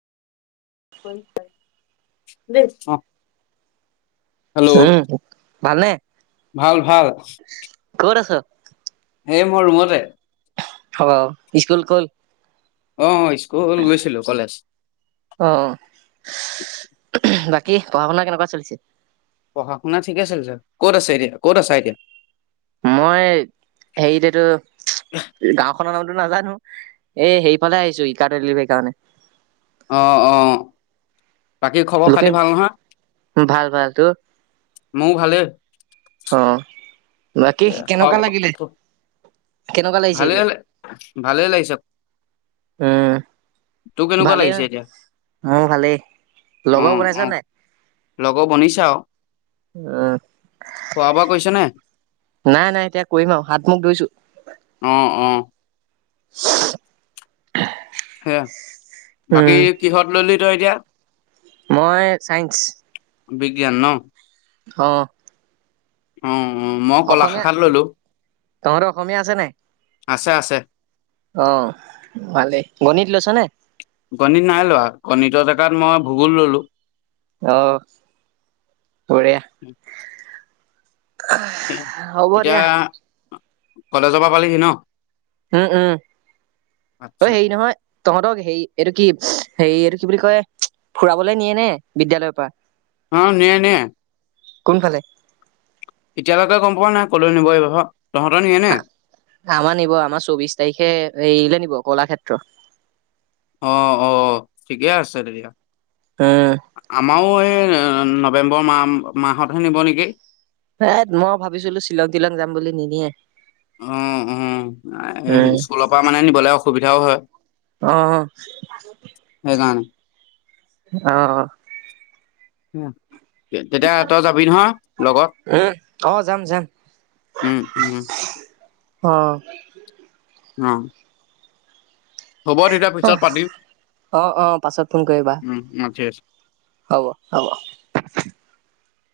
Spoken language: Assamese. হয়। দেই, অহ'। উম'। ভালনে? ভাল, ভাল। ক'ত আছ? এই মই ৰুমতে। অ'হ স্কুল গ'ল? অ' অ' স্কুল গৈছিলোঁ কলেজ। অ', বাকী পঢ়া-শুনা কেনেকুৱা চলিছে? পঢ়া-শুনা ঠিকে চলিছে। ক'ত আছে এতিয়া ক'ত আছা এতিয়া? মই হেৰিত এইটো গাওঁখনৰ নাম নাজানোঁ, এই সেইফালে আহিছো ই-কাৰ্ট ডেলিভাৰীৰ কাৰণে। অ' অ'। বাকী খবৰ খাতি লখিম ভাল নহয়? ভাল ভাল তোৰ? মোৰ ভালেই। অ' বাকী খোৱা কেনেকুৱা লাগিলে, কেনেকুৱা লাগিছে ভালেই এতিয়া? ভালেই লাগিছে তোৰ উম' কেনেকুৱা ভালেই, লাগিছে এতিয়া মোৰ ভালেই। অ লগৰ অ বনাইছা নাই? লগৰ বনিছে আৰু? উম, খোৱা-বোৱা কৰিছ নাই? নাই নাই এতিয়া কৰিম আৰু, হাত মুখ ধুইছোঁ। অ' অ'। [inaudible] হে। বাকী উম, কিহত ল'লি? জ' দিয়া। মই চায়ঞ্চ। বিজ্ঞান ন'? অহ। উম। অসমীয়া, তোমাৰো অসমীয়া আছে নে? আছে, আছে। অ', ভালেই, গণিত লৈছা নে? তাত মই ভূগোল ল'লো। অ', বঢ়িয়া। হ'ব দিয়া। এতিয়া কলেজৰ পৰা পালিহি ন? উম, উম আচ্ছা অ', হেৰি নহয় তহঁতক হেৰি এইটো কি, হেৰি এইটো কি বুলি কয় ফুৰাবলৈ নিয়ে নে বিদ্যালয় পৰা? অ', নিয়ে, নিয়ে। কোনফালে? এতিয়ালৈকে গম পোৱা নাই ক'লৈ নিব এই আমাৰ নিব, আমাৰ চৌবিশ তাৰিখে হেয়িলে নিব কলাক্ষেত্ৰ [unintelligible] অ', অ', ঠিকে আছে তেতিয়া উম আমাৰো এ নৱেম্বৰ মাহ, মাহতহে নিব নেকি? এ, মই ভাবিছিলোঁ শ্বিলং, তিলং যাম বুলি নিনিয়ে। অ', অ', উম ইস্কুলৰ পা মানে নিবলে সুবিধাও হয় অ'। সেইকাৰণে। অ'। [unintelligible] তেতিয়া তই যাবি নহয়, লগত? উম অ যাম যাম উম, উম। অ'। অ'। হ'ব তেতিয়া অ পিছত পাতিম, অ অ পাছত ফোন কৰিবা উম, অ', ঠিক আছে। হ'ব, হ'ব।